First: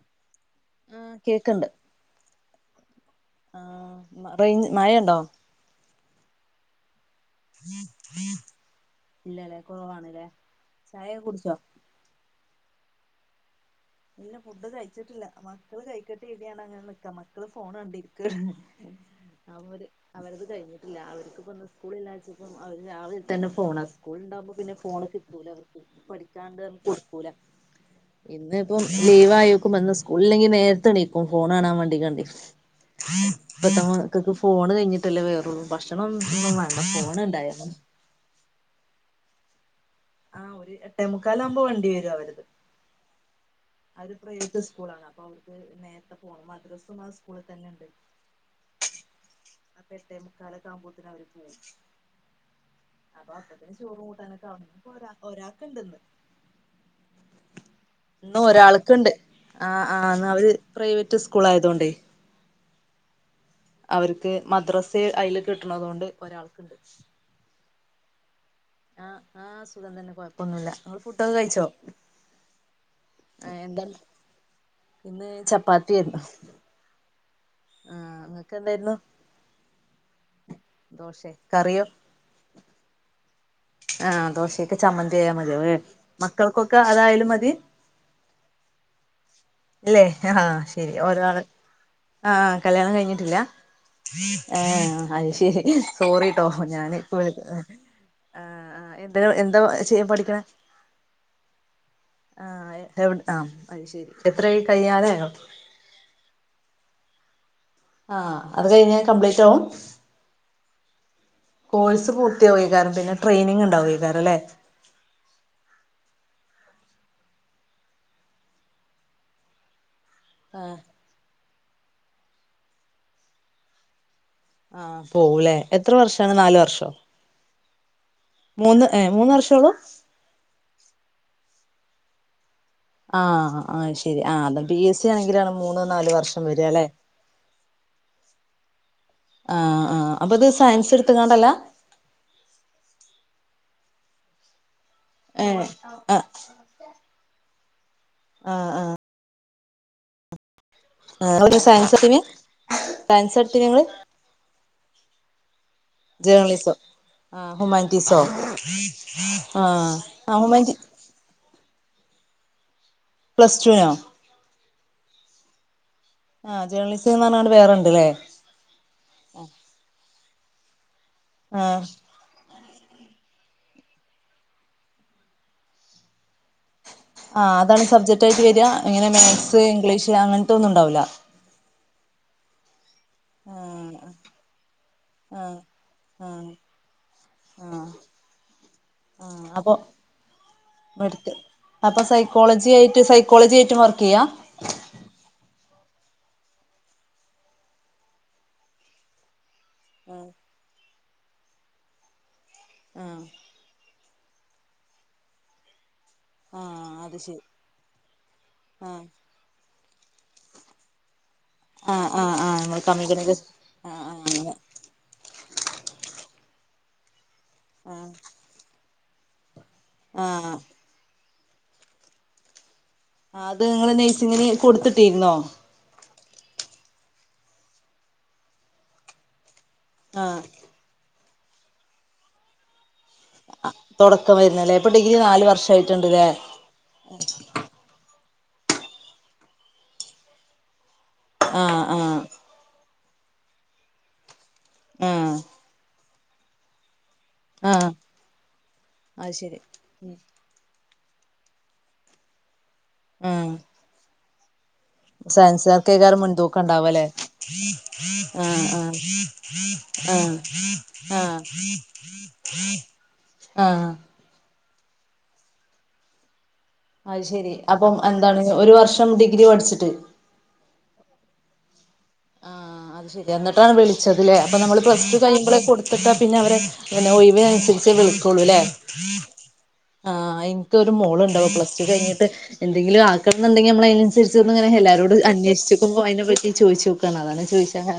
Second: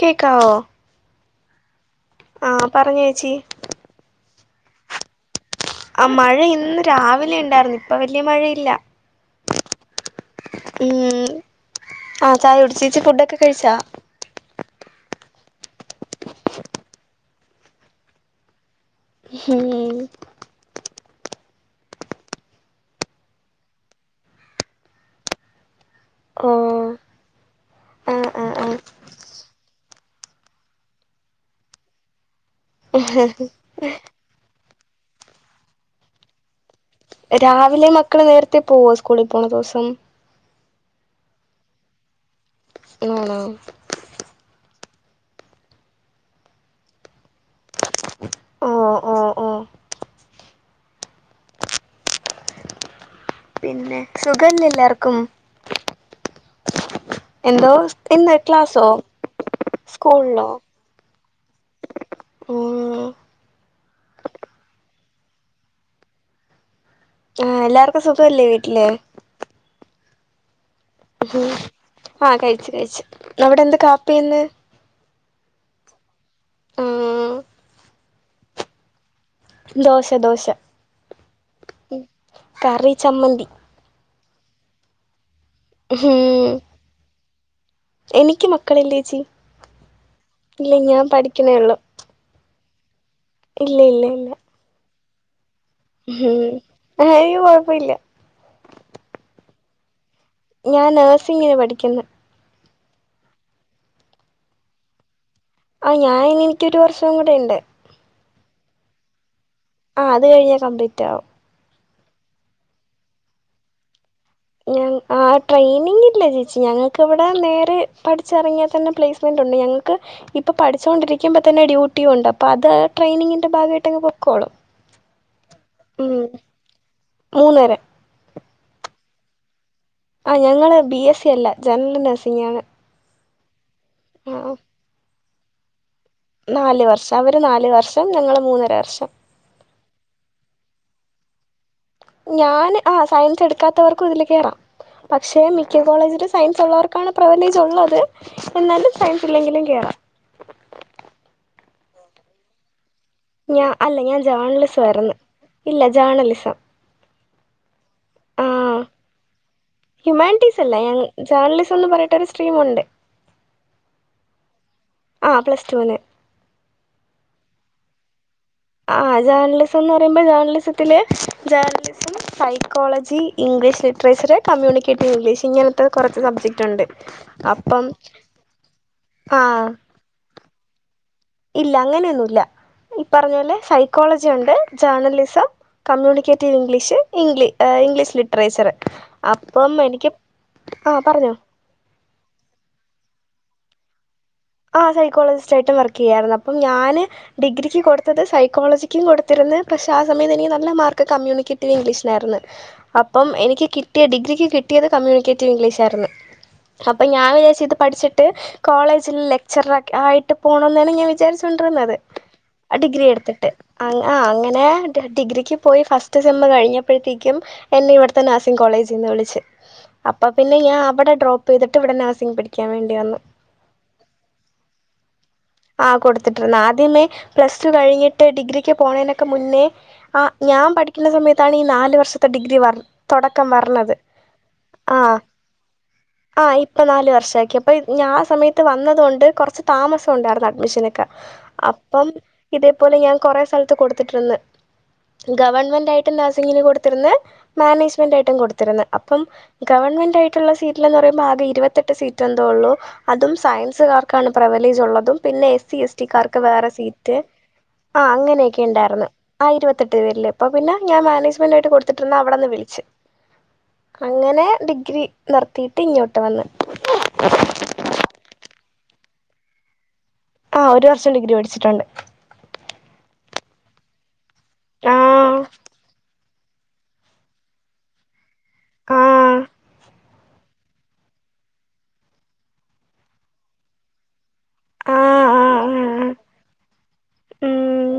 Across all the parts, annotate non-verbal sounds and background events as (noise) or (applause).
കേക്കാവോ? ആഹ്, കേക്ക്ണ്ട്. ആഹ്, പറഞ്ഞേച്ചീ. ആഹ് റെയ് മഴണ്ടോ ആഹ്, മഴയിന്ന് രാവിലെയി ഇല്ലലേ, കൊറവാണ് ലേ. ചായയൊക്കെ ഉം കുട്ച്ചോ? ആഹ് ചായ കുടിച്ചി, ചി ഫുഡൊക്കെ കഴിച്ചാ? ഇല്ല, ഫുഡ് കഴിച്ചിട്ടില്ല. മക്കള് കഴിക്കട്ടെ ര്തിയാണ്ട് അങ്ങനെ നിക്ക. മക്കള് ഫോണണ്ടിരിക്കാണ്. അവര് ഉം അവരത് കഴിഞ്ഞിട്ടില്ല. അവര്ക്ക്പ്പന്ന് സ്കൂളില്ലാച്ചപ്പ അവര് രാവിലെ തന്നെ ഫോണ സ്കൂള് ഉണ്ടകുമ്പോ പിന്നെ ഫോണ് കിട്ടൂല അവർക്ക് പഠിക്കാണ്ട് ന്ന് പറഞ്ഞ് ഓഹ് കൊടുക്കൂല ആഹ് ആഹ് ഇന്ന് ആഹ് ഇപ്പം ലീവ് ആയോക്കുമ്പോ ന്ന് സ്കൂളിലെങ്കി നേരത്തെ എണീക്കും ഫോൺ കാണാൻ വേണ്ടിക്കാണ്ടിയേ ഇപ്പത്തെ മക്കക്ക് ഫോൺ കഴിഞ്ഞിട്ടല്ലേ വേറള്ളൂ ഭക്ഷണം ഒന്നും വേണ് രാവിലെ മക്കള് നേരത്തെ പോവോ സ്കൂളിൽ പോണ ദിവസം ആ ഒരു എട്ടേമുക്കാലാവുമ്പോ വണ്ടി വരും അവരുത് ആണോ അവര് പ്രൈവറ്റ് സ്കൂളാണ് അപ്പൊ അവർക്ക് നേരത്തെ പോണം മദ്രസും ആ സ്കൂളിൽ തന്നെ ണ്ട് ഓഹ് ഓഹ് ഓഹ് അപ്പൊ എട്ടേ മുക്കാലാകുമ്പോത്തിന് അവര് പോവും അപ്പൊ അപ്പത്തിന് പിന്നെ ചോറും കൂട്ടാനൊക്കെ സുഖല്ലേ ആകും ഒര് എല്ലാർക്കും ഒരാക്ക് ഇണ്ട്ന്ന് എന്തോ ഇന്ന് ഇന്നും ക്ലാസ്സോ ഒരാൾക്കുണ്ട് ആ ആ അവര് പ്രൈവറ്റ് സ്കൂൾ ആയതോണ്ടേ ഒ അവര്ക്ക് മദ്രാസ അയില് കിട്ടണത് കൊണ്ട് ഒരാൾക്ക്ണ്ട് ആ എല്ലാർക്കും സുഖല്ലേ വീട്ടില് ആ ആ സുഖം തന്നെ കൊഴപ്പൊന്നുല്ല ഫുഡൊക്കെ കഴിച്ചോ ആ കഴിച്ചു കഴിച്ചു അവിടെ എന്താ എന്താണ് കാപ്പി ഇന്ന് ഇന്ന് ചപ്പാത്തിയേര്ന്നു ആഹ് ഉംനിങ്ങക്ക് എന്തായിരുന്നു ദോശ ദോശ ദോശെ കറിയോ ഉം കറി ചമ്മന്തി ആ ദോശേയ്ക്ക് ചമ്മന്തി ആയാ മതി ഉം മക്കൾക്കൊക്കെ അതായാലും മതി എനിക്ക് മക്കളില്ലേച്ചി ഇല്ലേ ആ ശരി ഒരാൾ ഉള്ളു ആ കല്യാണം കഴിഞ്ഞിട്ടില്ല ഇല്ല ഇല്ല ഇല്ല ഏഹ് അത് ശരി സോറിട്ടോ ഞാന് ഉം ഇപ്പ അയ്യോ കൊഴപ്പമില്ല ആആ എന്താ എന്താ ചെയ്യാൻ പഠിക്കണെ ഞാൻ നേഴ്സിങ്ങിന് പഠിക്ക്ന്ന് ആ എവ് ആ അത് ശരി എത്ര കഴിയാനായോ ആ ഞാൻ എനിക്കൊരു വർഷം കൂടെ ഇണ്ട് ആഹ്അത് കഴിഞ്ഞാൽ കംപ്ലീറ്റ് ആവും ആ അത് കഴിഞ്ഞൽ കംപ്ളീറ്റ് ആവും കോഴ്സ് പൂർത്തിയാവും ഏക്കാരം പിന്നെ ട്രെയിനിങ് ണ്ടുവുക്കേരം അല്ലെ ഞാ ആ ട്രെയിനിങ് ഇല്ല ചേച്ചി ഞങ്ങൾക്ക് ഇവിടെ നേരെ പഠിച്ചിറങ്ങിയാൽ തന്നെ പ്ലേസ് സ്മെന്റുണ്ട് ഞങ്ങൾക്ക് ഇപ്പ ആഹ് പഠിച്ചൊണ്ടിരിക്കുമ്പോൾ തന്നെ ഡ്യൂട്ടി ഉണ്ട് അപ്പോ അത് ട്രെയിനിങ്ങിൻ്റെ ഭാഗമായിട്ടങ് പൊക്കോളൂ ആ പോവൂം ലേ എത്ര വർഷാണ് നാലു വർഷോ മൂന്നര മൂന്ന് ഏ മൂന്ന് വർഷോളൂ ആ ഞങ്ങള് ബി എസ് സി അല്ല ജനറൽ നേഴ്സിംഗ് ആണ് ആ ആ ശരി ആ അത ബി എസ് സി ആണെങ്കിലാണ് മൂന്ന് നാല് വർഷം വരിക നാല് അല്ലെ വർഷം അവര് നാല് വർഷം ഞങ്ങൾ മൂന്നര വർഷം ആ ആ അപ്പം ഇത് സയൻസ് എടുത്ത്ക്കാണ്ടല്ല ഞാൻ ആ സയൻസ് എടുക്കാത്തവർക്കും ഇതില് കയറാം പക്ഷേ ഏഹ് മിക്ക കോളേജിൽ ആഹ് സയൻസുള്ളവർക്കാണ് പ്രിവലേജ് ഉള്ളത് ആഹ് എന്നാലും സയൻസ് ഇല്ലെങ്കിലും കേറാം ആ (inaudible) സയൻസ് എടുത്തേനി ഞാ അല്ല ഞാൻ ജേണലിസം ആയ്ര്ന്ന് ജേർണലിസം ആ ഹ്യുമാനിറ്റീസോ ആഹ് ആ ആ ആ ഹ്യൂമാനിറ്റീസ് ഹ്യുമാനിറ്റി അല്ല ഞാൻ ജേർണലിസം ന്ന് പറഞ്ഞിട്ട് ഒരു സ്ട്രീമുണ്ട് പ്ലസ്റ്റൂനോ ആ പ്ലസ് ടുന്ന് ആ ജേണലിസം എന്ന് പറഞ്ഞാണ്ട് വേറെണ്ട്ല്ലേ ആ ജേർണലിസം എന്ന് പറയുമ്പോ ജേർണലിസത്തിൽ ആഹ് journalism psychology English literature communicative English ഇങ്ങനത്തെ കുറച്ച്സബ്ജെക്റ്റ് ഉണ്ട് ആ് അതാണ് അപ്പം സബ്ജെക്ട് ആയിട്ട് വരുവാ ഇങ്ങനെ മാത്‍സ് ആഹ് ഇംഗ്ലീഷ് അങ്ങനത്തെ ഒന്നും ഉണ്ടാവില്ല ഇല്ല അങ്ങനെയൊന്നുമല്ല ഈ പറഞ്ഞ പോലെ ആഹ് സൈക്കോളജി ഉണ്ട് ജേർണലിസം ആഹ് ആഹ് കമ്മ്യൂണിക്കേറ്റീവ് ഇംഗ്ലീഷ് ഇംഗ്ല് ആഹ് ഇംഗ്ലീഷ് ലിറ്ററേച്ചറ് ആഹ് അപ്പം അപ്പൊ എനിക്ക് ആഹ പറഞ്ഞോ മെഡിക്കൽ അപ്പൊ സൈക്കോളജി ആയിട്ട് സൈക്കോളജി ആയിട്ടും വർക്ക് ചെയ്യാ ആ സൈക്കോളജിസ്റ്റ് ആയിട്ടും വർക്ക് ചെയ്യാായിരുന്നു അപ്പം ഞാന് ഡിഗ്രിക്ക് കൊടുത്തത് സൈക്കോളജിക്കും കൊടുത്തിരുന്ന് പക്ഷേ ആ ആഹ് സമയത്ത് എനിക്ക് നല്ല മാർക്ക് കമ്മ്യൂണിക്കേറ്റീവ് ഇംഗ്ലീഷിലാ യിരുന്ന് ആഹ് അപ്പം എനിക്ക് കി ക്ക് ഡിഗ്രിക്ക് കിട്ടിയത് കമ്മ്യൂണികേറ്റിവ് ഇംഗ്ലീഷായിരുന്നു ആഹ് അപ്പൊ അത് ഞാൻ ശരി വിചാരിച് ഇത് പഠിച്ചിട്ട് ആഹ് കോളേജിൽ ലേറ്റ് ലെച്ചേറർ ആയിട്ട് പോണം എന്നായിരുന്നു ഞാൻ വിചാരിച്ചൊണ്ടിരുന്നത് ആഹ് ആഹ് ആഹ് ആ നമ്മൾ ഡിഗ്രി കമ്മ്യൂണിക്കേഷൻ എടുത്തിട്ട് ആഹ് ആ ആഹ് അങ്ങനെ ഡിഗ്രിക്ക് പോയി ഫസ്റ്റ് സേം കഴിഞ്ഞപ്പോഴത്തേക്കും എന്നെ ആഹ് ഇവിടെത്തന്നെ ആക്കി കോളേജിന്ന് വിളച്ച് അപ്പൊ ആഹ് പിന്നെ ഞാൻഅവിടെ ഡ്രോപ്പ് ചെയ്തിട്ട് ഇവിടെ നഴ്സിംഗ് പഠിക്കാൻ വേണ്ടി വന്ന് ആ അത് നിങ്ങള് നേഴ്സിങ്ങിന് കൊടുത്തിട്ടിരുന്നോ ആഹ കൊടുത്തിട്ടുവന്ന് ആദ്യമേ പ്ലസ് ടു കഴിഞ്ഞിട്ട് ഡിഗ്രിക്ക് പോണേനൊക്കെ മുന്നേ ആ് ആഹ് ഞാൻ പഠിക്കുന്ന സമയത്താണ് ഈ നാല് വർഷത്തെ ഡിഗ്രി പറഞ്ഞത് ആ തുടക്കം വരുന്നല്ലേ അപ്പോ ഡിഗ്രി നാലുവർഷായിട്ട് ഇണ്ടല്ലേ ഇപ്പ നൽവർഷാക്കി അപ്പൊ ഞാൻ ആ സമയത്ത് വന്നതുകൊണ്ട് കുറച്ച് താമസ ഉണ്ടായിരുന്നു അഡ്മിഷനൊക്കെ ആഹ് അപ്പം ആഹ് ഇതേപോലെ ഞാൻ കൊറെ സ്ഥലത്ത് കൊടുതിട്ടുണ്ട് ആഹ് ഗവൺമെന്റ് ആയിട്ട് നഴ്സിങ്ങിന് കൊടുതിരുന്നേ ആഹ് മാനേജമെന്റ് ആയിട്ടും കൊടുത്തിരുന്ന് അപ്പം അത് ശരി ഗവൺമെന്റ് ആയിട്ട് സീറ്റന്ന് പറയുമ്പോ ആകെ ഇരുപത്തെട്ട് സീറ്റ് എന്തോ ഉള്ളൂ അതും ആഹ് സയൻസുകാർക്കാണ് പ്രവലേജ് ഉള്ളത് പിന്നെ എസ് സി എസ് ടി സയൻസുകാർക്കേക്കാരം കാർക്ക് മുൻതൂക്കം വേറെ ഉണ്ടാവല്ലേ സീറ്റ് ആ അങ്ങനെയൊക്കെ ആഹ് ആഹ് ഉണ്ടായിരുന്നു ആ ഇരുപത്തെട്ട് പേരിണ്ട് അപ്പ ആഹ് പിന്നെ ഞാ ആഹ് മാനേജ്മെന്റ് ആട്ട് കൊടുത്തിട്ടിരുന്ന അവിടെന്ന് വിളിച്ചു ആാാ അങ്ങനെ ഡിഗ്രി നിർത്തി ഇങ്ങോട്ട് വന്ന് ആയിശേരി അപ്പം എന്താണ് ഒരു വർഷം ഡിഗ്രി പഠിച്ചിട്ട് ആ ഒരു വർഷം ഡിഗ്രി പഠിച്ചിട്ടുണ്ട് ആഹ അത് ശരി എന്നിട്ടാണ് വിളിചതല്ലേ അപ്പൊ നമ്മള് ആ പ്ലസ് ടു കഴിയുമ്പോള കൊടുത്തിട്ട പിന്നെ അവരെ പിന്നെഒഴിവിനനുസരിചേ വിളിക്കോളൂ അല്ലേ ആ ആ എനിക്ക് ഒരു മോൾ ഇണ്ട് അപ്പോ പ്ലസ് റ്റു കഴിഞ്ഞിട്ട്ന്തെങ്കിലും ആക്കണുണ്ടെങ്കിൽ നമ്മളായിന് അനുസരിച്ചിട്ട് അനുസരിച് ഇങ്ങന ആ എല്ലാവരോടും അന്വേഷിച്ചിക്കുമ്പോൾ അതിനെ പറ്റി ചോദിച്ചു മ്മ്മ്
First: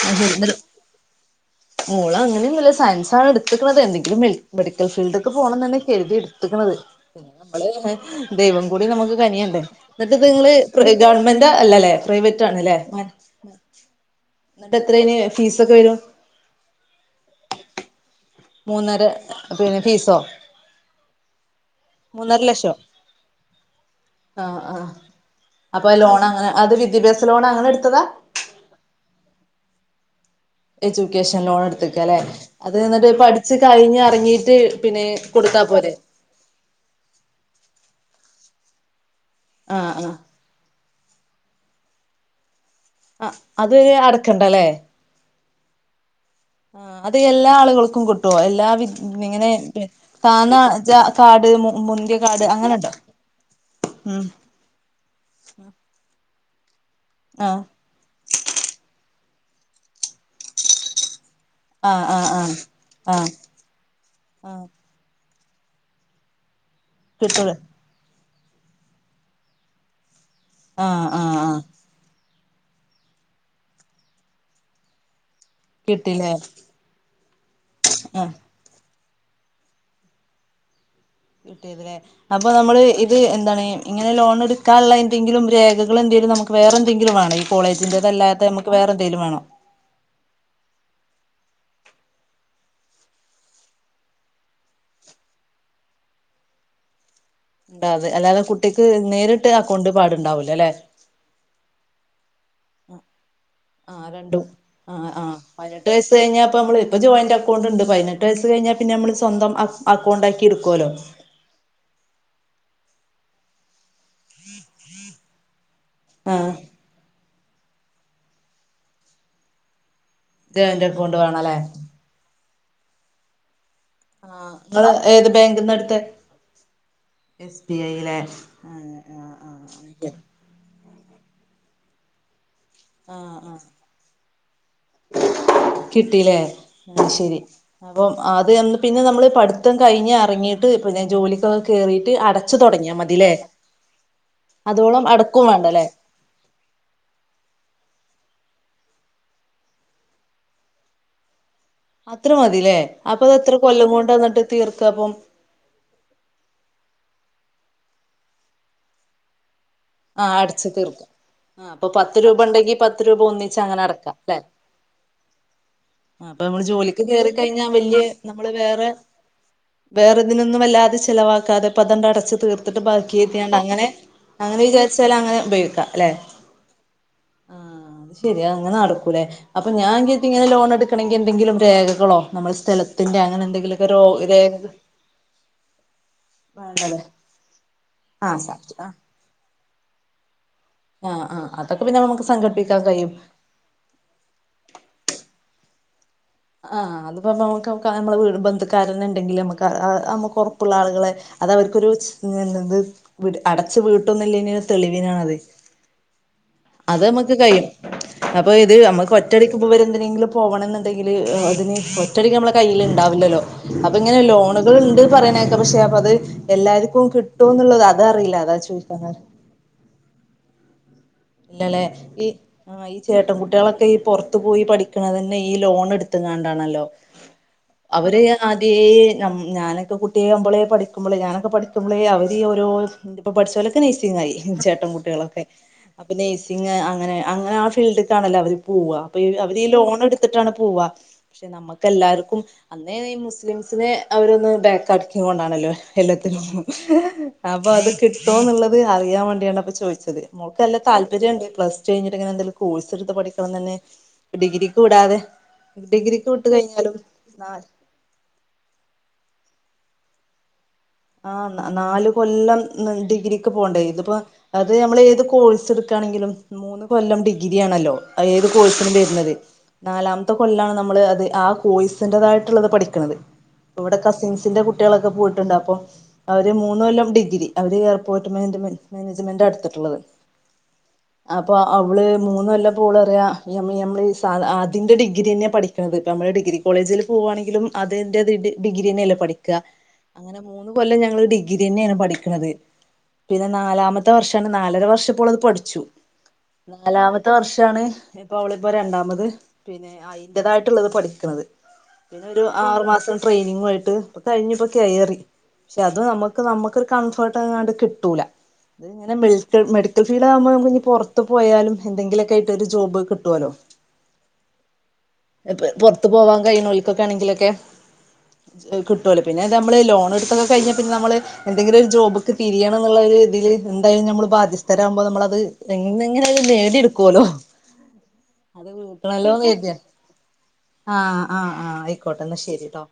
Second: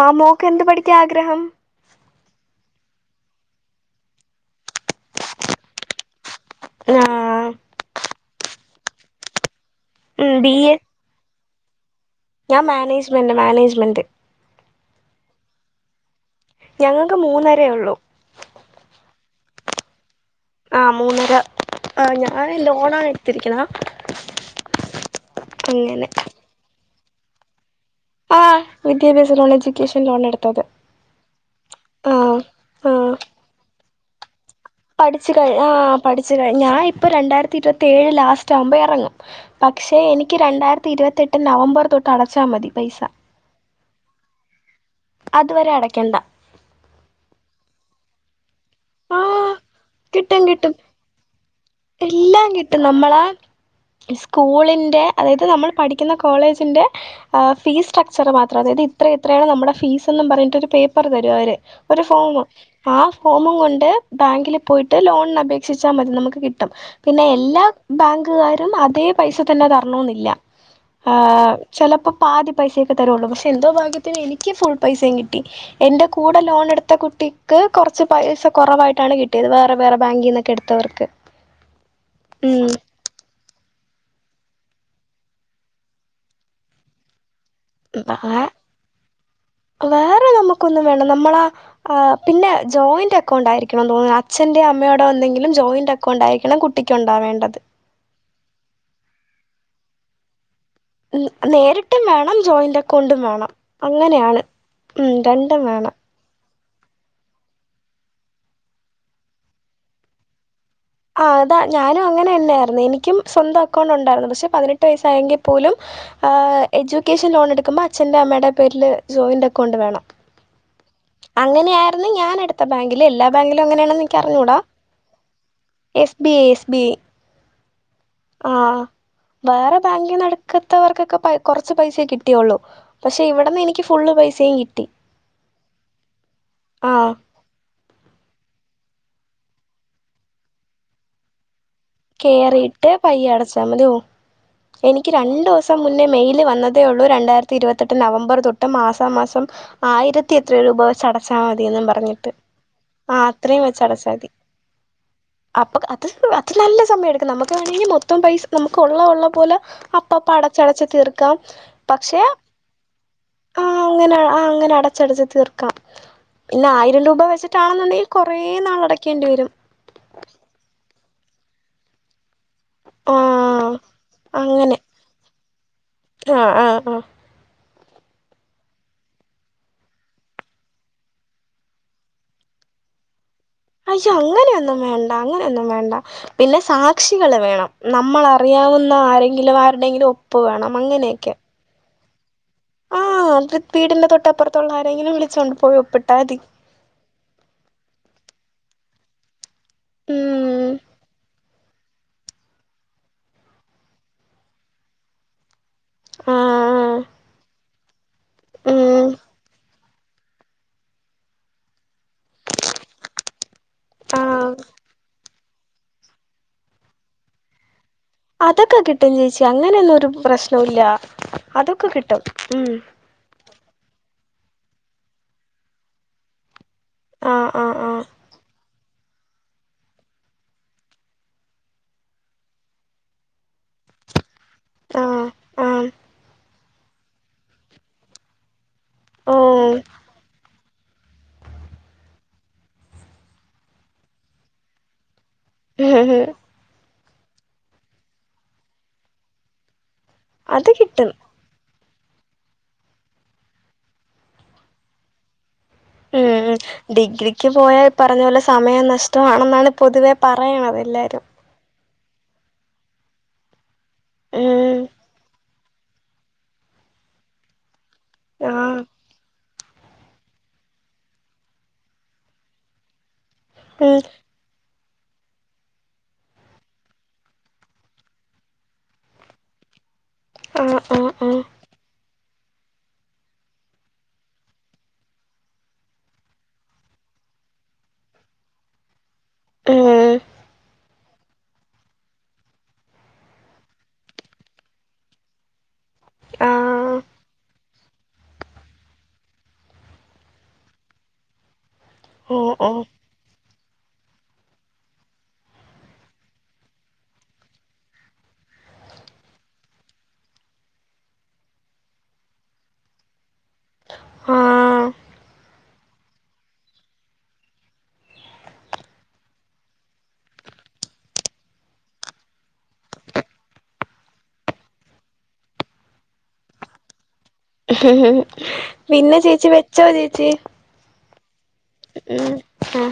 ആ മോക്ക് എന്ത് പഠിക്കാ ആഗ്രഹം മോൾ അങ്ങനെയൊന്നുല്ല സയൻസാണ് എടുത്കണത് എന്തെങ്കിലും മെഡിക്കൽ ഫീൽഡൊക്കെ പോണം തന്നെ കരുതിടു എടുത്തക്കണത് ആ പിന്നെ നമ്മള് ദൈവം കൂടി നമുക്ക് കനിയണ്ടേ എന്നിട്ട് ഉം ബി എ നി ഗവൺമെന്റ് അല്ലല്ലെ പ്രൈവേറ്റ് ഞാൻ ആണ്ല്ലേ മാനേജ്മെന്റ് മാനേജ്മെന്റ് എന്നിട്ട് എത്ര അയിന് ഫീസൊക്കെ വരും ഞങ്ങൾക്ക് മുന്നാരെ ഉള്ളൂ മൂന്നര പിന്നെ ഫീസോ ആ മൂന്നര ആ മൂന്നര ഞാന് ലക്ഷോ ലോണാണ് എടുത്തിരിക്കുന്നത് ആഹ് ആഹ് അപ്പൊ ലോൺ അങ്ങനെ അത് വിദ്യാഭ്യാസ ലോൺ അങ്ങനെ എടുത്തതാ ആ വിദ്യാഭ്യാസ ലോൺ എഡ്യൂക്കേഷൻ ലോൺ എടുത്തത് എഡ്യൂക്കേഷൻ ലോൺ എടുത്ക്ക ആ അല്ലെ അത് എന്നിട്ട് പഠിച് കഴിഞ്ഞ് ഇറങ്ങീട്ട് പഠിച്കഴി ആ പഠി പഠിച് കഴിഞ്ഞ് ഞാൻ ഇപ്പോൾ രണ്ടായിരത്തി ഇരുപത്തി ഏഴ് ലാസ്റ്റ് ആകുമ്പോൾ ഇറങ്ങും ആഹ് പക്ഷേ ആഹ് എനിക്ക് എനിക്ക് രണ്ടായിരത്തി ഇരുപത്തേട്ട് നവംബർ തൊട്ട് അടച്ചാൽ മതി പൈസ ആ അത് വരെ അടക്കണ്ടല്ലേ അതുവരെ അടയ്ക്കണ്ട ഉം അത് എല്ലാ ആളുകൾക്കും കിട്ടുവോ, എല്ലാ വി ആ ഇങ്ങനെ കിട്ടും താന്ന കിട്ടും ജാ കാട് മുന്തിയ കാട് അങ്ങനെണ്ടോ? ഉം സ്കൂളിന്റെ, അതായത് നമ്മൾ പഠിക്കുന്ന കോളേജിന്റെ ആ ഫീസ് സ്ട്രക്ചർ മാത്രം, അതായത് ഇത്ര ഇത്രയാണ് നമ്മുടെ ഫീസെന്നും പറഞ്ഞിട്ടൊരു പേപ്പറ് തരുവവര് ആ ഒരു ആ ആ ഫോമ് ആ ഫോമും കൊണ്ട് ആ ബാങ്കില് പോയിട്ട് ലോണിനപേക്ഷിച്ചാ മതി നമുക്ക് കിട്ടും പിന്നെ കിട്ടൂലേ എല്ലാ ബാങ്കുകാരും അതേ പൈസ തന്നെ തരണോന്നില്ല ആ ചെലപ്പ പാതി പൈസയൊക്കെ തരുവൊള്ളു പക്ഷെ എന്തോ ഭാഗ്യത്തിന് എനിക്ക് ഫുൾ പൈസേം കിട്ടി എന്റെ കിട്ടില്ലേ കൂടെ ലോണെടുത്ത കുട്ടിക്ക് കൊറച്ച് ആ പൈസ കൊറവായിട്ടാണ് കിട്ടിയത് വേറെ വേറെ ബാങ്കീന്നൊക്കെ എടുത്തവർക്ക് കിട്ടിയതല്ലേ അപ്പ ഉം നമ്മള് ഇ അത് എന്താണ്, ഇങ്ങനെ ലോണെടുക്കാനുള്ള എന്തെങ്കിലും രേഖകളെന്തെലും നമുക്ക് വേറെന്തെങ്കിലും വേണോ? വേ കോളേജിന്റെേതല്ലാത്ത നമക്ക് വേറെ എന്തേലും വേണോ? വേറെ നമുക്കൊന്നും വേണ്ട, നമ്മളാ ആ പിന്നെ ജോയിന്റക്കൗണ്ടായിരിക്കണന്ന് തോന്നുന്നു അച്ഛന്റെയോ അമ്മെടെയോ എന്തെങ്കിലും ജോയിന്റക്ക കൗണ്ടായിരിക്കണം കുട്ടിക്കൊണ്ടാവേണ്ടത്. ഉണ്ടാകാ, അല്ലാതെ കുട്ടിക്ക് നേരിട്ട് അക്കൗണ്ട് പാടുണ്ടാവൂലല്ലെ? നേരിട്ടും വേണം ജോയിന്റക്കൗണ്ടും വേണം, ആഹ് അങ്ങനെയാണ്, ഉം രണ്ടും വേണം. ത് കഴിഞ്ഞാപ്പമ്മള് ഇപ്പോ ജോയിന്റ് അക്കൗണ്ടൊണ്ട് പതിനെട്ടു വയസ്സ് കഴിഞ്ഞാ പിന്നെമ്മള് സ്വന്തം അക്കൗണ്ടാക്കിയെടുക്കുവല്ലോ. ആ അതാ ഞാനും അങ്ങനന്നെയാരുന്നു എനിക്കും സ്വന്തം അക്കൗണ്ട് ഉണ്ടായിരുന്നു പക്ഷെ പതിനെട്ട് വയസ്സായെങ്കിൽ പോലും ആഹ എജ്യുക്കേഷൻ ലോൺ എടുക്കുമ്പ അച്ഛൻ്റെയോ അമ്മെടെയോ പേരിൽ ജോയിൻറക്കൗണ്ട് വേണം. ജോയിന്റക്കൗണ്ട് വേണം അല്ലേ? ഇത് ഞാനെടുത്ത ബാങ്കില്, എല്ലാ ബാങ്കിലും അങ്ങനെയാണോന്നു ആഹ് എനിക്ക്കറിഞ്ഞൂടാ, നിങ്ങള് ഏത് ബാങ്കിൽന്ന് എടുത്തെ S B I, S B I S B I യില്ല ആഹ ആഹ ഓകെ ത്തവർക്കൊക്കെ കൊറച്ച് പൈസേ കിട്ടിയുള്ളൂ, പക്ഷെ ആഹ് ഇവിടന്ന് ആഹ് എനിക്ക് ഫുള്ള് പൈസേം കിട്ടി. കിട്ടീലെ ആ ആഹ് ശരി അപ്പം അത് നല്ല പിന്നെ നമ്മള് പഠിത്തം കഴിഞ്ഞ് എറങ്ങീട്ട് പിന്നെ ജോലിക്കൊക്കെ കേറി കേറിയിട്ട് പയ്യെ അടച്ചാ മതിയോ അതോളം എനിക്ക് അടക്കും രണ്ടുസം വേണ്ടല്ലേ മുന്നേ മെയില് വന്നത് തേ ഒള്ളൂ രണ്ടായിരത്തി ഇരുപത്തെട്ട് നവംബറ് തൊട്ട് മാസാ മാസം, ആയിരത്തി എത്രയോ രൂപ വച്ച് അടച്ചാ മതിയെന്നും പറ അത്ര മതില്ലേ അപ്പൊ അതെത്ര കൊല്ലം കൊണ്ട അടച്ചാൽ മതി ന്നിട്ട് തീർക്ക പ്പം? അപ്പൊ അത് അത് നല്ല സമയം എടുക്കും നമുക്ക് വേണെങ്കി മൊത്തം പൈസ, നമുക്ക് ഒള്ള ഒള്ള പോലെ അപ്പപ്പ ആഹ് അടച്ച് അടച്ചടച്ച് തീർക്കാം, ആഹ് അപ്പൊ പത്ത് പക്ഷെ രൂപ ഉണ്ടെങ്കി പത്ത് രൂപ ഒന്നിച്ച് ആ അങ്ങനെ അങ്ങന അടക്കാം അല്ലെ അങ്ങനെ അട ച്ചടച്ച് തീർക്കാം, ആഹ് അപ്പൊ നമ്മള് പിന്നെ ജോലിക്ക് ആയിരം രൂപ കേറി കഴിഞ്ഞാൽ വെച്ചിട്ടാണെന്നൊണ്ടെങ്കി കൊറേ നാളടക്കേണ്ടി വരും. വേറെതിനൊന്നും അല്ലാതെ ചിലവാക്കാതെ പ്പത ങ്ങട് അടച്ച് തീർ ത്തിട്ട് ആ ബാക്കിർത്തിയോണ്ടങ്ങനെ അങ്ങനെ വിചാരിച്ചാലും അങ്ങനെ ഉപയോഗിക്കാല്ലെ? ആ ആ ആ അത് ശരിയാ, അങ്ങനെ നടക്കൂലേ. അപ്പ ഞാൻവിചാരിച്ചിങ്ങനെ, ലോൺ എടുക്കണെങ്കി എന്തെങ്കിലും രേഖകളോ, നമ്മളെ സ്ഥലത്തിന്റെ അങ്ങനെ എന്തെങ്കിലും. അശ്യോ അങ്ങനെയൊന്നും വേണ്ട അങ്ങനോന്നും വേണ്ട. പിന്നെ വേണ്ടല്ലേ സാക്ഷികള് വേണം. ആഹ് നമ്മളറിയാവുന്ന ആരെങ്കിലും ആരുടെങ്കിലും ഒ പ്പു വേണം അങ്ങ ആ ആ അതൊക്കെ പിന്നെ നമുക്ക് സംഘടിപ്പിക്കാൻ ആ കയ്യും. അത് വീടിന്റെ തൊട്ടപ്പുറത്തുള്ള ആരെങ്കിലും വിളിച്ചോണ്ട് പോയി ഒപ്പിട്ടാതി. ആ അത്പ്പോ നമുക്കിപ്പ നമ്മെ വീട് ബന്ധുക്കാരൻ ഉണ്ടെങ്കിൽ നമുക്ക് ആ അ ഉം നമ്മുക്കൊറപ്പുള്ള ആളുകളെ അതവർക്കൊരു (unintelligible) ത് അടച്ചു വീട്ടുന്നില്ലെനി ഒരു തെളിവിനാണത്. ആ അതമ്മക്ക് കയിയും. അപ്പൊ ഇത് ഉം അമ്മക്ക് ഒറ്റടിക്ക് പോവര് എന്തിനെങ്കിലും പോകണം ന്നണ്ടെങ്കില് അതിന് പൊ ഇത്രി ഞമ്മളെ കയ്യില് ഇ ണ്ടാവൂല്ലല്ലോ അപ്പൊ ഇങ്ങനെ ആ ലോണുകൾ ഉണ്ട് പറയാന പക്ഷെ അപ്പൊ അത് എല്ലാർക്കും കിട്ടോന്നുള്ളത് അ അതൊക്കെ കിട്ടും ചേച്ചി അങ്ങനെന്നൊരു പ്രശ്നോല്യ ഇല്ലല്ലേ അതൊക്കെ കിട്ടും ഈ ഉം. ആഹ് ഈ ചേട്ടൻ കുട്ടിയോളൊക്കെ ഈ പൊ റത്തു പോയി പഠിക്കണതന്നെ ഈ ലോണടുത്തങ്ങാണ്ടാണല്ലോ. ആഹ് ആഹ് അവര് യാ. ആദ്യേ ഞാനൊക്കെ കുട്ടിയാമ്പളേ പഠിക്കുമ്പളേ ഞാനൊക്കെ പഠിക്കുമ്പളേ അവര് ഓരോ. ഇപ്പൊ പഠിച്ചോലൊക്കെ നേഴ്സിങ്ങായി ചേട്ടൻ ആഹ് കുട്ട്യോളൊക്കെ. ആഹ് ആഹ് സിംഗ് അങ്ങനെ അങ്ങനെ ആ ഫീൽഡ്ക്കാണല്ലോ അവര് പോവ്വ പിയ് അവര് ഓഹ് ലോണ് ട് തിട്ടാണ് പോവാ ക്ഷെ നമ്മക്കെല്ലാർക്കും അന്നേ ഈ മുസ്ലിംസിന് അവരൊന്ന് ബാക്ക് തുകൊണ്ടാണല്ലോ എല്ലാത്തിനും ഉം. അപ്പൊ അത് കിട്ടോന്നുള്ളത് അറിയാൻ വേണ്ടിയാണ് അത് ചോയിച്ചത്. അത് തല്ല കിട്ടും താല്പര്യണ്ട് പ്ലസ് ടു കഴിഞ്ഞിട്ടങ്ങനെന്തെലും കോഴ്സ്ട്ത്ത് പഠിക്കണം ന്നന്നെ ഡിഗ്രിക്ക് വിടാതെ. ഏ ഡിഗ്രിക്ക് വിട്ട് കഴിഞ്ഞാലും ഡിഗ്രിക്ക് നാല് പോയാ. പറഞ്ഞപോലെ സമയം നഷ്ടമാണെന്നാണ് പൊതുവേ പറയണത് എല്ലാരും. ആ നാ നാല് കൊല്ലം ഡിഗ്രിക്ക് പോണ്ടേ ഇതിപ്പോ അത് ഉം നമ്മൾ ഏത് കോഴ്സ് എടു ക്കാണെങ്കിലും മൂന്ന് കൊല്ലം ഡിഗ്രിയാണല്ലോ അഹ് ഏത് ആഹ് കോഴ്സിനും വര്ണത്. നാലാമത്തെ കൊല്ലാണ് നമ്മള് അത് ആ കോയിസിന്റതായിട്ടുള്ളത് പഠിക്കണത്. ഇവടെ ഉം കസിൻസിന്റെ കുട്ടിളൊക്കെ പോയിട്ടുണ്ട് അപ്പൊ. അവര് മൂന്നൊല്ലം ഡിഗ്രി അവര് ഏർപോട്ട് മേ മാനേജ്മെന്റാ ഇ ട് ത്തിട്ട്ള്ളത്. ആഹ് ആഹ് ആഹ്. അപ്പോ അവൾ മൂന്നല്ലപ്പൊ ഓളറിയ മ്മ മ്മള് ആ അതിൻ്റെ ഡിഗ്രിന്നെ പഠിക്ക. അമ്മള് ഡിഗ്രി കോളേജില് പോവാണെങ്കിലും അതിന്റെ ഡിഗ്രി ന്നെല്ലേ പഠിക്ക ആഹ് ആഹ് ഉം അങ്ങനെ. ഇക്കൊല്ലം ഞങ്ങള് ഡിഗ്രിന്നെണ് പഠിക്ക് ണത്. പിന്നെ നാലാമത്തെ വർഷാണ് നാലര വർഷപ്പോളത് പഠിച്ചു. ആഹ് നാലാമത്തെ വർഷാണ്. ഇപ്പൊ അവളപ്പോ രണ്ടാമത് പിന്നെ അയിന്റേതായിട്ട്ള്ളത് പഠിക്കണത്. പിന്നെരു ഓഹ് ആറു ഓഹ് മാസം ട്രെയിനിങ്വായിട്ട് ഇപ്പ കഴിഞ്ഞപ്പോ കയറി. ഷേ അത് നമ്മക്ക് നമ്മക്കൊരു കംഫർട്ടായിങ്ങാണ്ട് കിട്ടൂല. ഇത് ങ്ങനെ മെഡിക്കൽ ഫീഡ് ആവുമ്പോ നമുക്കിനി പൊറത്ത് പോയാലും എന്തെങ്കിലൊക്കെയിട്ട് ഒര് ജോബ് കിട്ടോല്ലോ. ആഹ പ് പൊറത്തു പോവാൻ കഴയിനോൾക്കൊക്കെ ണെങ്കിലൊക്കെ കിട്ടോലോ പിന്നെ ത് നമ്മള് ലോൺ എടു തൊ ക്കെഴിഞ്ഞ പിന്നമ്മള്. എന്തെങ്കിലും ഒരു ജോബ്ക് തി രിയണം ന്നുള്ളരു തില് ന്തായാലും നമ്മള് ബാധ്യസ്ഥരാവുമ്പോ അത് നമ്മളത്. എങ്ങങ്ങനെലും അത് നേടിയെടുക്കുല്ലോ. പിന്നെ ചേച്ചി കരുതിയ വെച്ചോ ചേച്ചി. ആഹ് ആഹ് ആഹ് ആയിക്കോട്ടെ ഉം ന്നാ ശരിട്ടോ. ആഹ്